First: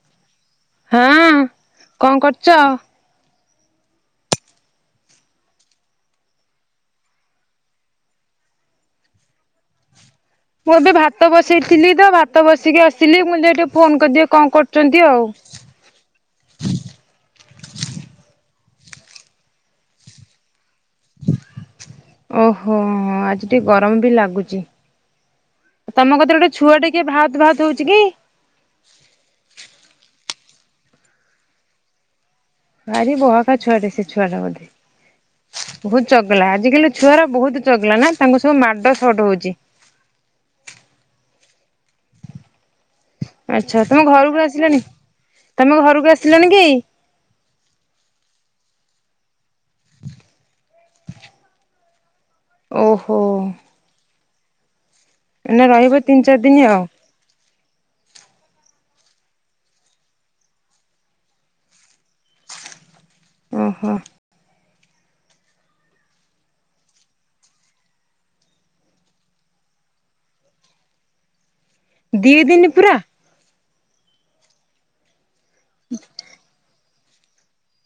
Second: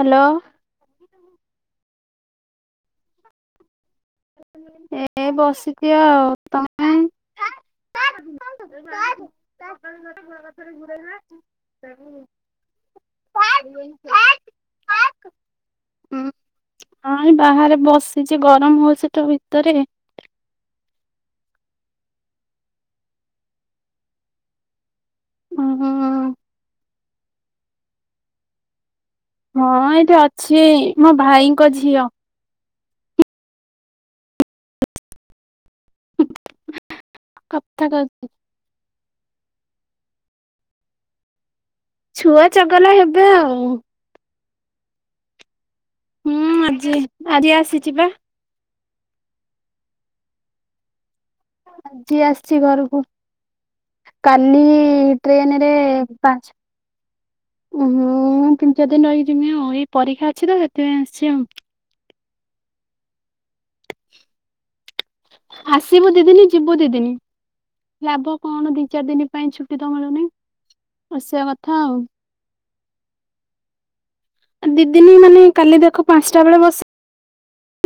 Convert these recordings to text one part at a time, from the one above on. Hello. ହଁ କଣ କରୁଛ। ଏ ବସିଛି ଆଉ। ତମେ? [inaudible] ମୁଁ ଏବେ ଭାତ ବସେଇଥିଲି ତ ଭାତ ବସିକି ଆସିଲି ମୁଁ ଯାଇ ଟିକେ ଫୋନ କରିଦି କଣ କରୁଛନ୍ତି ଆଉ। ଉଁ ହଁ ବାହାରେ ବସିଛି ଗରମ ହଉଛି ତ ଭିତରେ। ଓହୋ ଆଜି ଟିକେ ଗରମ ବି ଲାଗୁଛି। ହୁଁ ହୁଁ। ତମ କତିରେ ଗୋଟେ ଛୁଆ ଟେ କିଏ ଭାତ ଭାତ ହେଉଛି କି? ହଁ ଏଇଠି ଅଛି ମୋ ଭାଇଙ୍କ ଝିଅ। ଭାରି ବହକା ଛୁଆଟେ ସେ ଛୁଆଟା ବୋଧେ? ବହୁତ ଚଗଲା ଆଜିକାଲି ଛୁଆରା ବହୁତ କଥା ଚଗଲା ନା, କହୁଛି। ତାଙ୍କୁ ସବୁ ମାଡ ସଟ ହଉଛି। ଛୁଆ ଚଗଲା ହେବେ ଆଉ। ଆଚ୍ଛା ତମ ଘରକୁ ଆସିଲଣି, ତମ ଘରକୁ ଆ ହଁ ଆଜି ଆଜି ଆସିଛି ବା। ଆଜି ଆସିଛି ଘରକୁ, ଓହୋ କାଲି ଟ୍ରେନ ଏଇନା ରେ ରହିବ ତିନି ଚାରି ଦିନ ପାଞ୍ଚ ଆଉ ଓଁ ମୁଁ ତିନି ଚାରି ଦିନ ରହିିକି ଜିମି ଆଉ, ଏଇ ପରୀକ୍ଷା ଅଛି ତ ସେଥିପାଇଁ ଆସିଛି ଆଉ। ଓହୋ। ଆସିବୁ ଦି ଦିନି ଯିବୁ ଦିଦିନ। ଲାଭ କଣ ଦି ଚାରି ଦିନ ପାଇଁ ଛୁଟି ତ ମିଳୁନି, ଆସିବା କଥା ଆଉ। ଦି ଦିନ ପୁରା? ଦି ଦିନ ମାନେ କାଲି ଦେଖ ପାଞ୍ଚଟା ବେଳେ ବସ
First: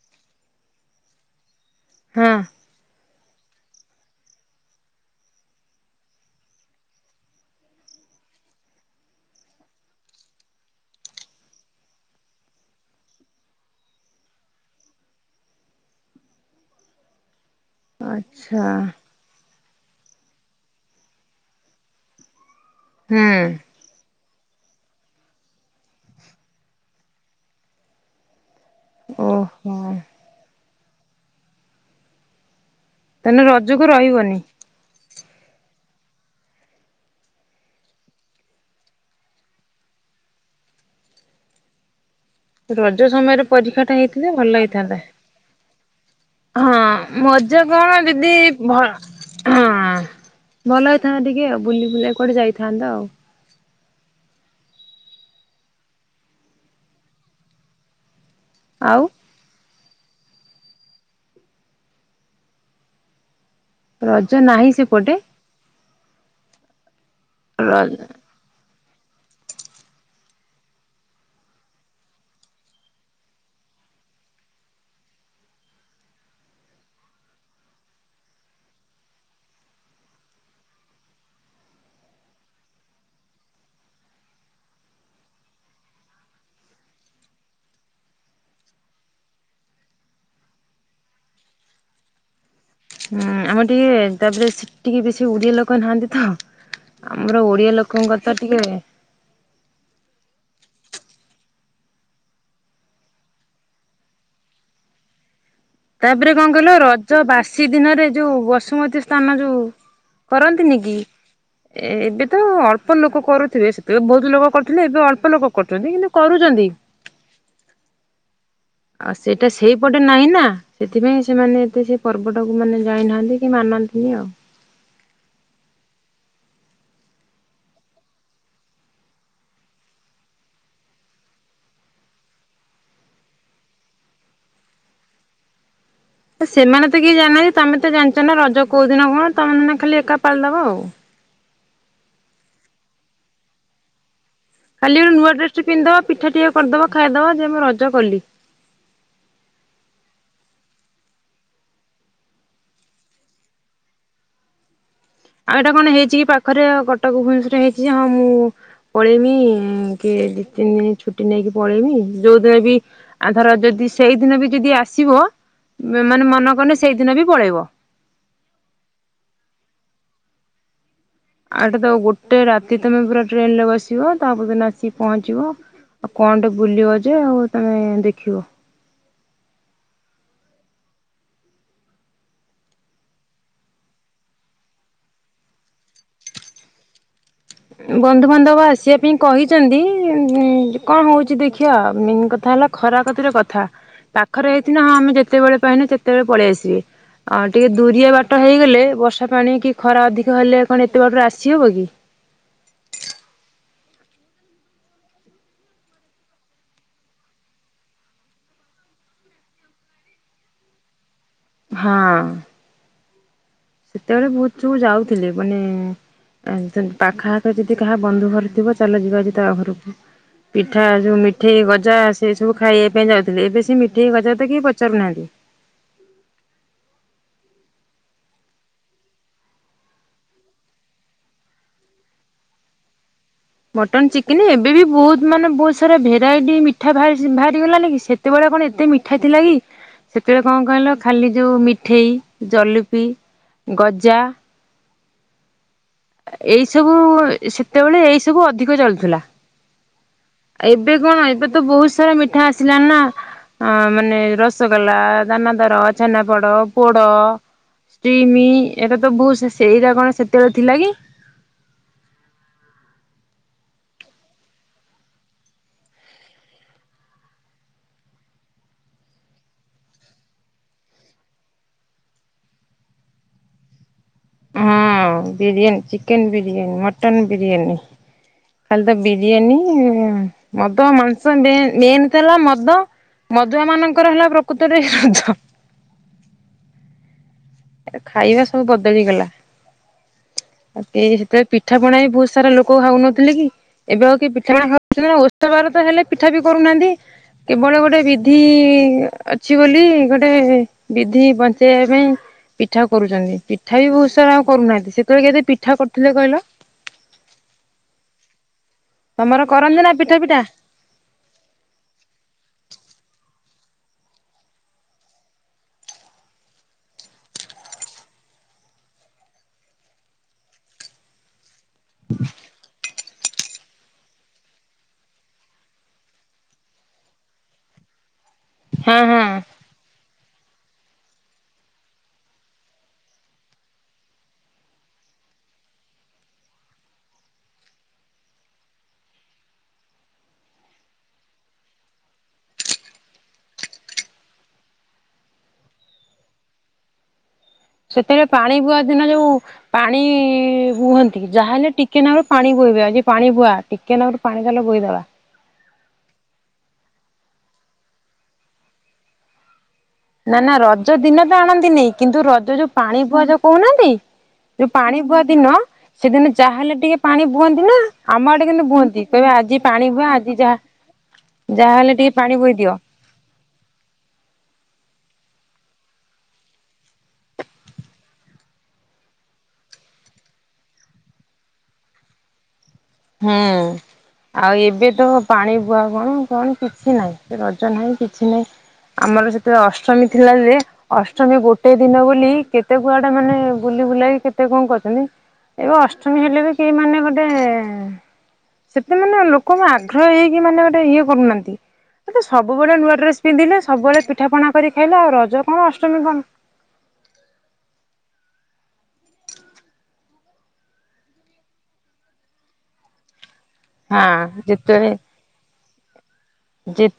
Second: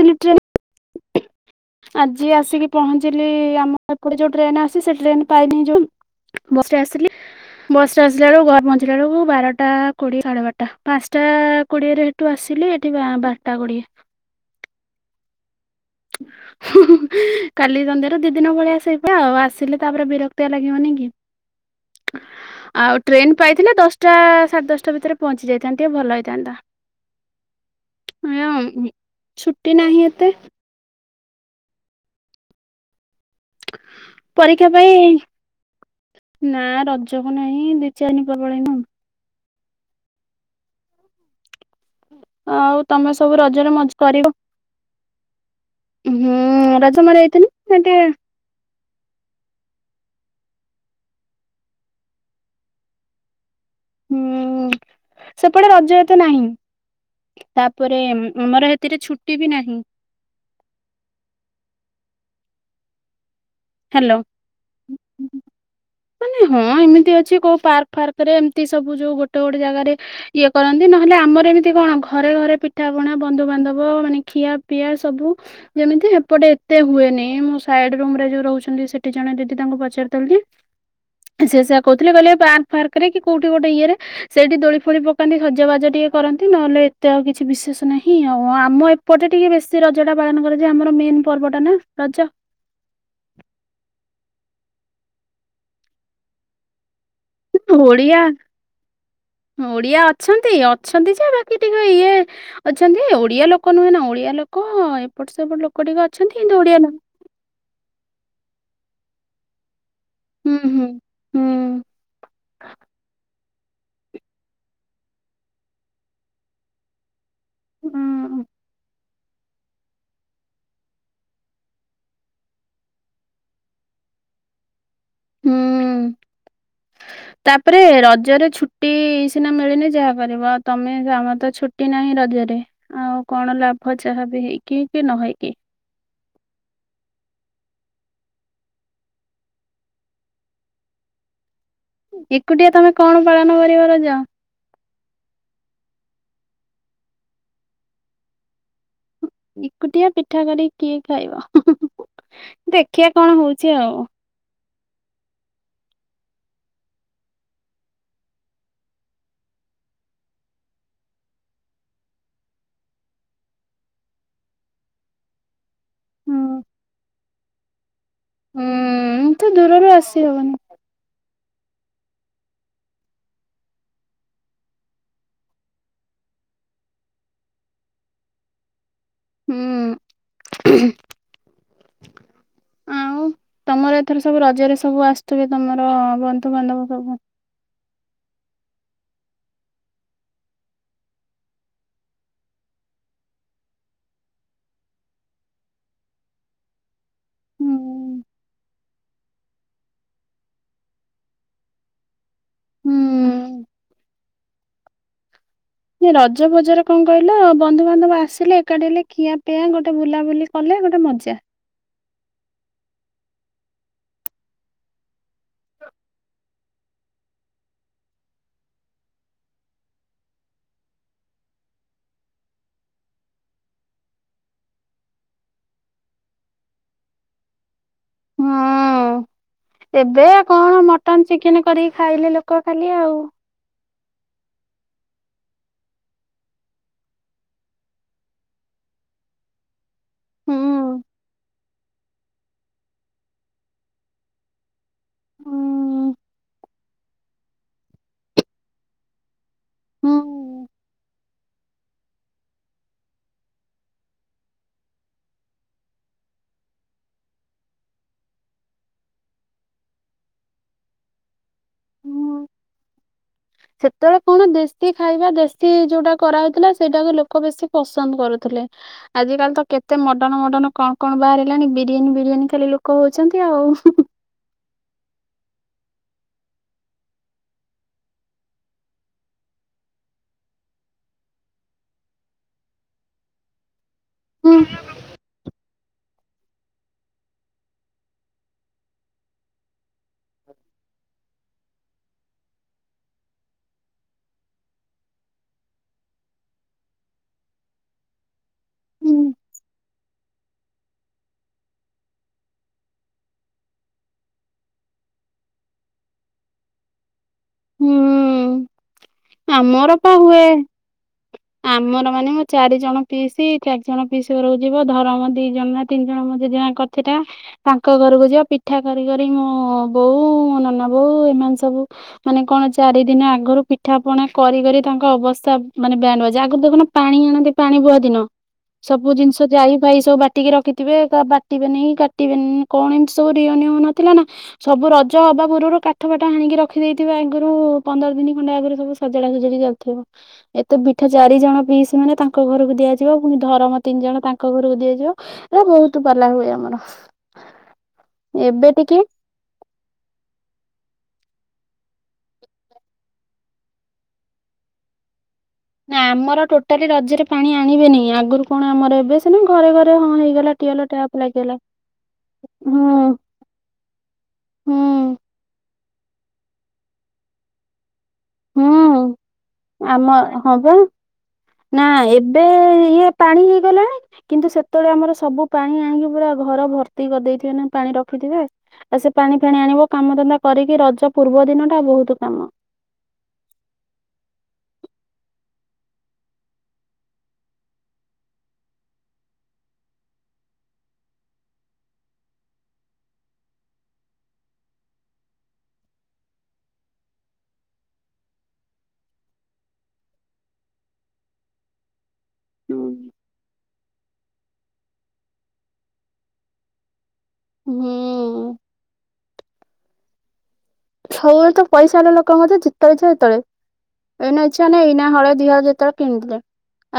ସିଲି ଟ୍ରେନ ରେ ଆଜି ହଁ ଆସିକି ପହଞ୍ଚିଲି ଆମ ଏପଟେ ଯୋଉ ଟ୍ରେନ ଆସି ସେ ଟ୍ରେନ ପାଇନି ଯୋଉ ବସ ରେ ଆସିଲି। ବସରେ ଆସିଲା ବେଳକୁ ଘରେ ପହଞ୍ଚିଲା ବେଳକୁ ବାରଟା କୋଡିଏ ସାଢେ ବାରଟା, ପାଞ୍ଚଟା କୋଡିଏରେ ରୁ ଆସିଲି ଏଠି ବା - ବାରଟା କୋଡ଼ିଏ। କାଲି ଦନ୍ଦରେ ଦି ଦିନ ଆଚ୍ଛା ଭଳିଆ ସେ ଆଉ ଆସିଲେ ତାପରେ ବିରକ୍ତିଆ ଲାଗିବନି କି, ଆଉ ଟ୍ରେନ ହୁଁ। ପାଇଥିଲେ ଦଶ ଟା ସାଢେ ଦଶଟା ଭିତରେ ପହଞ୍ଚି ଯାଇଥାନ୍ତି ଆଉ ଭଲ ହେଇଥାନ୍ତା, ଏୟା ଆଉ। ଓହୋ ଛୁଟି ନାହିଁ ଏତେ। ମାନେ ରଜକୁ ରହିବନି? ପରୀକ୍ଷା ପାଇଁ, ନା ରଜକୁ ନାହିଁ ଦି ଚାରି ଦିନ ପରେ ପଳେଇବି ଆଉ। ଆଉ ରଜ ତମେ ସବୁ ସମୟରେ ରଜରେ ପରୀକ୍ଷା ମଜ ଟା କରିବ ହେଇଥିଲେ ଭଲ ହେଇଥାନ୍ତା। ହୁଁ ହଁ ରଜ ମୋର ଯାଇଥିଲି ମଜା ସେଠି କଣ ଦିଦି ଭ ହଁ ଭଲ ହେଇଥାନ୍ତା ଟିକେ ଆଉ, ବୁଲି ବୁଲା କି କୁଆଡେ ଯାଇଥାନ୍ତ ଆଉ। ହୁଁ ସେପଟେ ରଜ ଏତେ ନାହିଁ, ତାପରେ ଆମର ସେଥିରେ ଆଉ ଛୁଟି ବି ନାହିଁ। ହ୍ୟାଲୋ। ରଜ ନାହିଁ ସେପଟେ? ମାନେ ହଁ ଏମିତି ଅଛି କୋଉ ର ପାର୍କ ହୁଁ ଫାର୍କ ରେ ଏମତି ସବୁ ଯୋଉ ଗୋଟେ ଗୋଟେ ଜାଗାରେ ଇଏ କରନ୍ତି ନହେଲେ ଆମର ଏମିତି କଣ ଘରେ ଘରେ ପିଠା ପଣା ବନ୍ଧୁବାନ୍ଧବ ମାନେ ଖିଆ ପିଆ ସବୁ ଯେମିତି ସେପଟେ ଏତେ ହୁଏନି, ମୁଁ ସାଇଡ ରୁମରେ ଯୋଉ ରହୁ ଛନ୍ତି ସେଠି ଜଣେ ଦିଦି ତାଙ୍କୁ ପଚାରୁଥିଲୁ କି ସେ ସୋଇଆ କହୁଥିଲେ, କହିଲେ ପାର୍କ ଫାର୍କରେ କି କୋଉଠି ଗୋଟେ ଇଏରେ ସେଇଠି ଦୋଳି ଫୋଳି ପକାନ୍ତି ସଜାବାଜ ଟିକେ କରନ୍ତି ନହେଲେ ଏତେ ଆଉ କିଛି ବିଶେଷ ନାହିଁ ଆଉ ଆମ ଏ ପଟେ ଟିକେ ବେଶୀ ରଜ ଟା ପାଳନ କରାଯାଏ ଆମର ମେନ ପର୍ବଟା ନା ରଜ। ହୁଁ ଆମର ଟିକେ ତାପରେ ସେ ଟିକେ ବେଶୀ ଓଡିଆ ଲୋକ ନାହାନ୍ତି ତ। ଆମର ଓଡିଆ ଲୋକଙ୍କ ତ ଟିକେ ଓଡିଆ ଅଛନ୍ତି, ଅଛନ୍ତି ଯେ ବାକି ଟିକେ ଇଏ ଅଛନ୍ତି ଓଡିଆ ଲୋକ ନୁହେଁ ନା, ଓଡିଆ ଲୋକ ଏପଟ ସେ ଏପଟ ଲୋକ ଟିକେ ତାପରେ ଅଛନ୍ତି କଣ କିନ୍ତୁ କହିଲ ଓଡିଆ ଲୋକ ରଜ ବାସି ଦିନରେ ଯୋଉ ବସୁମତୀ ସ୍ଥାନ ଯୋଉ ହୁଁ କରନ୍ତିନି ହୁଁ କି? ହୁଁ। ଏ-ଏବେ ତ ଅଳ୍ପ ଲୋକ କରୁଥିବେ ସେତେବେଳେ ବହୁତ ଲୋକ କରୁଥିଲେ ଏବେ ଅଳ୍ପ ଲୋକ କରୁଛନ୍ତି, କିନ୍ତୁ କରୁଛନ୍ତି। ହ [unintelligible] ହୁଁ। ଆଉ ସେଇଟା ସେଇପଟେ ନାହିଁ ନା। ସେଥିପାଇଁ ସେମାନେ ଏତେ ସେ ପର୍ବଟାକୁ ମାନେ ଜାଣିନାହାନ୍ତି କି ମାନନ୍ତିନି ଆଉ। ହୁଁ। ହ [unintelligible] ତାପରେ ରଜରେ ଛୁଟି ସିନା ମିଳିନେ ଯାହା କରିବୁ ଆଉ ତମେ ଯେ ଆମର ତ ଛୁଟି ନାହିଁ ରଜରେ। ଆଉ କଣ ଲାଭ ଯାହା ବି ହେଇକି କି ନ ହେଇକି। ସେମାନେ ତ କିଏ ଜାଣିନାନ୍ତି ତମେ ତ ଜାଣିଚ ନା ରଜ କୋଉ ଦିନ କଣ ତମେ ଖାଲି ଏକା ପାଳି ଦବ ଆଉ। ଏକୁଟିଆ ତମେ କଣ ପାଳନ କରିବାର ରଜ। ଖାଲି ଗୋଟେ ନୂଆଡ୍ରେସ୍ ଟେ ପିନ୍ଧିଦବ ପିଠା ଟିକେ କରଦବ ଖାଇଦବ ଯେ ମୁଁ ରଜ କଲି। ଏକୁଟିଆ ପିଠା କରି କିଏ ଖାଇବ ଦେଖିବା କଣ ହଉଚି ଆଉ। ଆଉ ଏଇଟା କଣ ହେଇଚି କି ପାଖରେ ଆ କଟକ ଭବନେଶ୍ଵରରେ ହେଇଚି ଯେ ହଁ ମୁଁ ପଳେଇମି କି ଦି ତିନି ଦିନ ଛୁଟି ନେଇକି ପଳେଇମି ଯୋଉ ଦିନ ବି ଆଉ ଧର ଯଦି ସେଇଦିନ ବି ଯଦି ଆସିବ ବେ ମାନେ ହୁଁ ମନକଲେ ସେଇଦିନ ବି ପଳେଇବ। ହୁଁ ତ ଦୂରରୁ ଆସି ହବନି। ଆଉ ଏଟାତ ଗୋଟେ ରାତି ତମେ ପୁରା ଟ୍ରେନରେ ବସିବ ତାପର ଦିନ ଆସିକି ପହଞ୍ଚିବ। ଆଉ କଣ ଟେ ବୁଲିବ ଯେ ଆଉ ତମେ ଦେଖିବ। ହୁଁ। ଆଉ ତମର ଏଥର ସବୁ ରଜରେ ସବୁ ଆସୁଥିବେ ତମର ବନ୍ଧୁବାନ୍ଧବ ସବୁ। ବନ୍ଧୁବାନ୍ଧବ ଆସିବା ପାଇଁ କହିଚନ୍ତି ଅଁ ଅଁ କଣ ହେଉଚି ଦେଖିବା ମେନ୍ କଥା ହେଲା ଖରାକତିର କଥା ପାଖରେ ହେଇଥିନେ ହଁ ଆମେ ଯେତେବେଳେ ପାଇନେ ସେତେବେଳେ ପଳେଇ ଆସିବେ। ଆଉ ଟିକେ ହୁଁ ଦୁରିଆ ବାଟ ହେଇଗଲେ ବର୍ଷା ପାଣି କି ଖରା ଅଧିକ ହେଲେ କଣ ଏତେ ବାଟରୁ ଆସି ହବ କି? ରଜ ବଜରେ କଣ କହିଲ ବନ୍ଧୁବାନ୍ଧବ ଆସିଲ ଏକାଠି ହେଲେ ଖିଆ ପିଆଁ ଗୋଟେ ବୁଲାବୁଲି କଲେ ଗୋଟେ ମଜା। ହଁ। ସେତେବେଳେ ବୋହୁତୁ ଯାଉଥିଲେ ମାନେ ପାଖା ଆଖରେ ଯଦି କାହା ବନ୍ଧୁ ଘର ଥିବ ଚାଲ ଯିବା ଆଜି ତା ଘରକୁ। ପିଠା ଯୋଉ ମିଠେଇ ଗଜା ସେ ସବୁ ଖାଇବା ପାଇଁ ଯାଉଥିଲେ ଏବେ ସେ ମିଠେଇ ଗଜା ତ କିଏ ପଚାରୁନାହାନ୍ତି। ହୁଁ। ଏବେ କଣ ମଟନ୍ ଚିକେନ କରିକି ଖାଇଲେ ଲୋକ ଖାଲି ଆଉ। ମଟନ୍ ଚିକେନ ଏବେ ବି ବହୁତ ମାନେ ବହୁତ ସାରା ଭେରାଇଟି ମିଠା ବାହା ବାହାରିଗଲାଣି କି ସେ କେତେବେଳେ କଣ ଏତେ ମିଠା ଥିଲା କି? ସେତେବେଳେ ହୁଁ। କଣ କହିଲ ଖାଲି ଯୋଉ ମିଠେଇ ଜଲପି ଗଜା ହୁଁ। ଏଇ ସବୁ ସେତେବେଳେ ଏଇ ସବୁ ଅଧିକ ଚଲୁଥିଲା। ହୁଁ ଏବେ କଣ ଏବେ ତ ବହୁତ ସାରା ମିଠା ଆସିଲା ନା ଅ ମାନେ ରସଗୋଲା ଦାନାଦର ଛେନାପୋଡ ପୋଡ ଷ୍ଟିମି ଏରା ତ ବହୁତ ସେ ସେଇରା କଣ ସେତେବେଳେ ଥିଲା କି? ହୁଁ। ହ ସେତେବେଳେ କଣ ଦେଶୀ ଖାଇବା ଦେଶୀ ଯୋଉଟା କରାହଉଥିଲା ସେଇଟାକୁ ଲୋକ ବେଶୀ ପସନ୍ଦ କରୁଥିଲେ। ଆଜିକାଲି ତ କେତେ ମଡର୍ଣ ମଡର୍ଣ କଣ କଣ ବାହାର ହେଲାଣି ବିରିୟାନୀ ବିରିୟାନୀ ଖାଲି ଲୋକ ହଉଚନ୍ତି ଆଉ। ହଁ ବିରିୟାନୀ ଚିକେନ ବିରିୟାନୀ ମଟନ୍ ବିରିୟାନୀ। ଖାଲି ତ ବିରିୟାନୀ ମଦ ମାଂସ ଦେ ମେନ୍ ତ ହେଲା ମଦ ମଦୁଆ ମାନଙ୍କର ହେଲା ପ୍ରକୃତରେ ଏହି ରଜ। ଆ ଖାଇବା ସବୁ ବଦଳିଗଲା ଆଉ ସେତେବେ ପିଠା ପଣା ବି ବହୁତ ସାରା ଲୋକ ଖାଉନଥିଲେ କି? ଏବେ ଆଉ କି ପିଠାପଣା ଖାଉଛନ୍ତି ନା ଓଷାବାର ତ ହେଲେ ପିଠା ବି କରୁନାହାନ୍ତି କେବଳ ଗୋଟେ ବିଧି ହୁଁ। ଅଛି ବୋଲି ଗୋଟେ ବିଧି ବଞ୍ଚେଇବା ପାଇଁ ପିଠା କରୁଚନ୍ତି ପିଠା ବି ବହୁତ ସାରା ଆଉ କରୁନାହାନ୍ତି ସେତେବେଳେ କେତେ ପିଠା କରୁଥିଲେ କହିଲ? ତମର ହୁଁ କରନ୍ତି ନା ଆମର ପା ପିଠା ପିଠା ହୁଏ ଆମର ମାନେ ମୋ ଚାରି ଜଣ ପିଇସି ଚାରି ଜଣ ପିସ ଘରୁ ଯିବ ଧରମ ଦି ଜଣ ନା ତିନି ଜଣ ମୋ ଜେଜେମା କର ସେଟା ତାଙ୍କ ଘରକୁ ଯିବ ପିଠା କରି କରି ମୋ ବୋଉ ମୋ ନନା ବୋଉ ଏମାନେ ସବୁ ମାନେ କଣ ଚାରି ଦିନ ଆଗରୁ ପିଠା ପଣା କରି କରି ତାଙ୍କ ଅବସ୍ଥା ମାନେ ବ୍ୟା ଜାଗ ଦେଖନ ପାଣି ଆଣନ୍ତି ପାଣି ବହ ଦିନ ହଁ ସବୁ ହଁ ଜିନିଷ ଯାଇ ଫାଇ ସବୁ ବା ଟିକେ ରଖିଥିବେ ବାଟିବେନି କାଟିବେନି କଣ ଏମିତି ସବୁ ରିଅନ ନଥିଲା ନା। ସବୁ ରଜ ହବା ପୂର୍ବରୁ କାଠ ପାଠ ହାଣିକି ରଖିଦେଇଥଥିବା ଆଗରୁ ପନ୍ଦର ଦିନ ଖଣ୍ଡେ ଆଗରୁ ସବୁ ଖଜଡା ଖଜଡି ଯାଉଥିବ। ଏତେ ପି ଏଠ ଚାରି ଜଣ ପିଇସି ମାନେ ତାଙ୍କ ଘରକୁ ଦିଆଯିବ। ପୁଣି ଧରମ ତିନି ଜଣ ତାଙ୍କ ଘରକୁ ଦିଆଯିବ। ଏ ବହୁତ ପାଲା ହୁଏ ଆମର। ସେଥିବେ ପାଣି ଏବେ ପୁଆ ଟିକେ ଦିନ ଯୋଉ ପାଣି ବୁହନ୍ତି ଯାହାହଲେ ଟିକେ ନଁରୁ ପାଣି ବୋହବେ ଯ ପାଣି ବୁହା ଟିକେ ନଁରୁ ପାଣି ତାଲେ ବୋହିଦବା। ନା ଆମର ଟୋଟାଲି ରଜରେ ପାଣି ଆଣିବେନି ଆଗରୁ କଣ ଆମର ଏବେ ସିନା ଘରେ ଘରେ ହଁ ନା ହେଇଗଲା ନା ଟିଅଲ ରଜ ଟ୍ୟାପ ଦିନ ତ ଲାଗିଗଲା ଆଣନ୍ତି ନାାଇଁ କିନ୍ତୁ ରଜ ଯୋଉ ହୁଁ ପାଣି ପୁଆ ଯାଉ କହୁନାହାନ୍ତି। ଯୋଉ ହୁଁ ପାଣି ପୁଆ ଦିନ ସେଦିନ ଯାହା ହେଲେ ଟିକେ ପାଣି ବୁହନ୍ତି ନା। ଆମ ଆଡେ କିନ୍ତୁ ବୁହନ୍ତି ହୁଁ। କହିବାେ ଆଜି ପାଣି ଆମ ହୁଆ ଆଜି ହଁ ବା ଯାହା ନା ଯାହାହଲେ ଟିକେ ପାଣି ଏବେ ବୋହି ଦିଅ। ଇଏ ପାଣି ହେଇଗଲାଣି? କିନ୍ତୁ ସେତେବେଳେ ଆମର ସବୁ ପାଣି ଆଣିକି ପୁରା ଘର ଭର୍ତ୍ତି କରିଦେଇଥିବ ନା ପାଣି ରଖିଥିବେ। ଆ ସେ ପାଣି ଫାଣି ଆଣିବ କାମଧନ୍ଦା କରିକି ରଜ ପୂର୍ବ ଦିନ ଟା ବହୁତ କାମ। ହୁଁ। ଆଉ ଏବେ ତ ପାଣି ବୁହା କଣ କଣ କିଛି ନାହିଁ ରଜ ନାହିଁ କିଛି ନାହିଁ। ଆମର ସେତେବେଳେ ଅଷ୍ଟମୀ ଥିଲା ଯେ ଅଷ୍ଟମୀ ଗୋଟେ ଦିନ ବୋଲି କେତେ କୁଆଡେ ମାନେ ବୁଲି ବୁଲାଇକି କେତେ କଣ କରୁଛନ୍ତି। ଏବେ ଅଷ୍ଟମୀ ହେଲେ ବି କି ମାନେ ଗୋଟେ ସେତେ ମାନେ ଲୋକଙ୍କ ଆଗ୍ରହ ହେଇକି ମାନେ ଗୋଟେ ଇଏ କରୁନାହାନ୍ତି। ଏ ତ ସବୁବେଳେ ହୁଁ ନୂଆ ଡ୍ରେସ ପିନ୍ଧିଲେ ସବୁବେଳେ ପିଠାପଣା କରି ଖାଇଲେ ଆଉ ରଜ କଣ ଅଷ୍ଟମୀ କଣ? ହୁଁ। ସବୁବେଳେ ତ ପଇସାର ଲୋକ ମତ ଜେତେଳେ ଇଛା ସେତଳେ। ହଁ ଏଇନା ଇଛା ହେଲେ ଯେତେବେଳେ ଏଇନା ହଳେଦିହଳ ଯେତେବେଳେ କିଣିଲେ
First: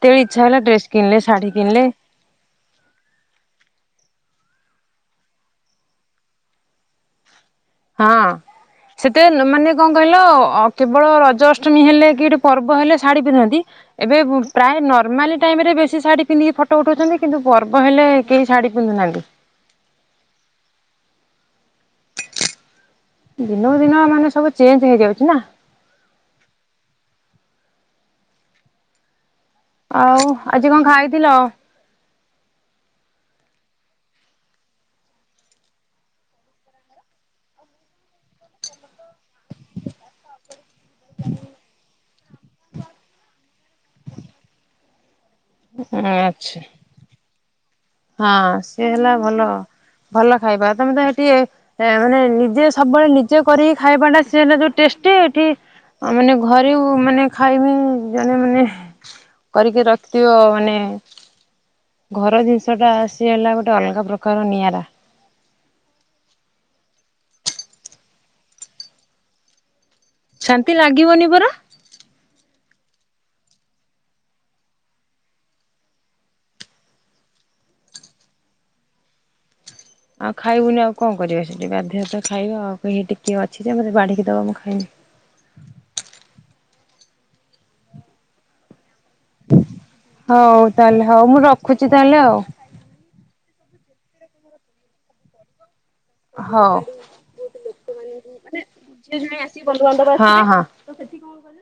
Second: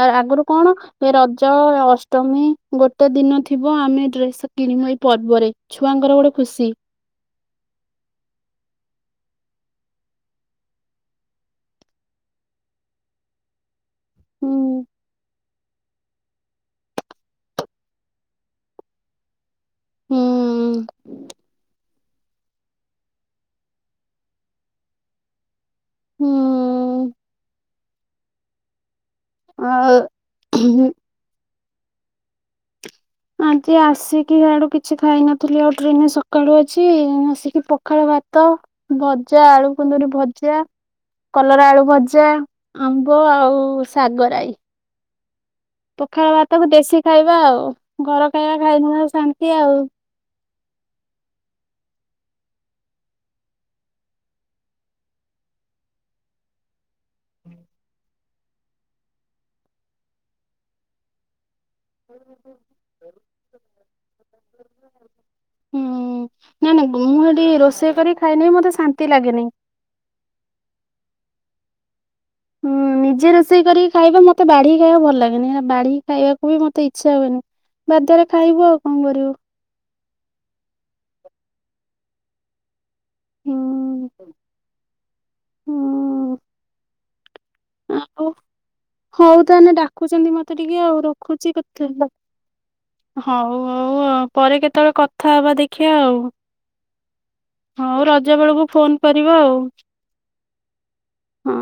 ଆ ଇଚ୍ଛା ଆଗରୁ ହେଲା କଣ ଡ୍ରେସ ଏ କିଣିଲେ ଶାଢୀ ରଜ କିଣିଲେ ଅ ଅଷ୍ଟମୀ ଗୋଟେ ଦିନ ଥିବ ଆମେ ଡ୍ରେସ କିଣିବୁ ଏଇ ପର୍ବରେ ଛୁଆଙ୍କର ଗୋଟେ ଖୁସି। ହଁ। ସେତେ ମାନେ କଣ କହିଲ କେବଳ ରଜ ଅଷ୍ଟମୀ ହେଲେ କି ପର୍ବ ହେଲେ ଶାଢୀ ପିନ୍ଧନ୍ତି। ଏବେ ପ୍ରାୟ ହୁଁ। ନର୍ମାଲି ଟାଇମ ରେ ବେଶୀ ଶାଢ଼ୀ ପିନ୍ଧିକି ଫ ଟ ଉଠଉଛନ୍ତି କିନ୍ତୁ ପର୍ବ ହେଲେ କେହି ଶାଢ଼ୀ ପିନ୍ଧୁନାହାନ୍ତି। ହୁଁ। ଦିନକୁ ଦିନ ମାନେ ସବୁ ଚେଞ୍ଜ ହେଇଯାଉଚି ନା। ହଁ। ଆଉ ଆଜି କଣ ଖାଇଥିଲ? ହ [unintelligible] ଆଜି ଆସିକି ହିଆଡୁ କିଛି ଖାଇନଥିଲି ଆଉ ଟ୍ରେନ ସକାଳୁ ଅଛି ଆସିକି ପଖାଳ ଭା ତ ଭଜା ଆଳୁ କୁନ୍ଦରି ଭଜା କଲରା ଆଳୁ ଭଜା ଆମ୍ବ ଆଉ ଶାଗରାଇ। ପଖାଳ ଆଚ୍ଛା ଭାତକୁ ଦେଶୀ ଖାଇବା ଆଉ ଘର ଖାଇବା ହଁ ସିଏ ଖାଇନବା ହେଲା ଭଲ ଶାନ୍ତି ଆଉ। ଭଲ ଖାଇବା ତମେ ତ ଏଠି ସେୟା ମାନେ ନିଜେ ସବୁବେଳେ ନିଜେ କରିକି ଖାଇବା ସେଇଟା ଯଉ ଟେଷ୍ଟି ଏଠି ଆଉ ମାନେ ଘରେ ମାନେ ଖାଇବି ଜଣେ ମାନେ କରିକି ରଖିଥିବ ମାନେ ଘର ଜିନିଷ ଟା ସିଏ ହେଲା ଗୋଟେ ଅଲଗା ପ୍ରକାର ନିଆରା। ହୁଁ ନାଇଁ ନାଇଁ ମୁଁ ହେଠି ରୋଷେଇ କରି ଖାଇଲେ ବି ମତେ ଶାନ୍ତି ଲାଗେନି। ଶାନ୍ତି ଲାଗିବନି ପରା। ହୁଁ [unintelligible] ନିଜେ ରୋଷେଇ କରିକି ଖାଇବା ମତେ ବାଢିକି ଖାଇବା ଭଲ ଲାଗେନି ବାଢିକି ଖାଇବାକୁ ବି ମତେ ଇଚ୍ଛା ହୁଏନି। ବାଧ୍ୟରେ ଖାଇବୁ ଆଉ କଣ କରିବୁ? ଆଉ ଖାଇବୁନି ଆଉ କଣ କରିବେ ସେଇଠି ବାଧ୍ୟରେ ତ ଖାଇବା ଆଉ ସେଠି କିଏ ହୁଁ ଅଛି ଯେ ମତେ ବାଢ଼ିକି ଦବ ମୁଁ ଖାଇବି। ହଁ। ଆଉ ହଉ ତାହେଲେ ଡାକୁଚନ୍ତି ମତେ ହଉ ଟିକେ ତାହେଲେ ଆଉ ହଉ ମୁଁ ରଖୁଚି ରଖୁଛି କେତେ ତାହେଲେ ଆଉ ହଉ ହଉ ଆଉ ପରେ କେତେବେଳେ କଥା ହବା ଦେଖିଆ ଆଉ ହଉ। ହଉ ରଜ ବେଳକୁ ଫୋନ କରିବ ଆଉ ତ ସେଠି କ ହୁଁ।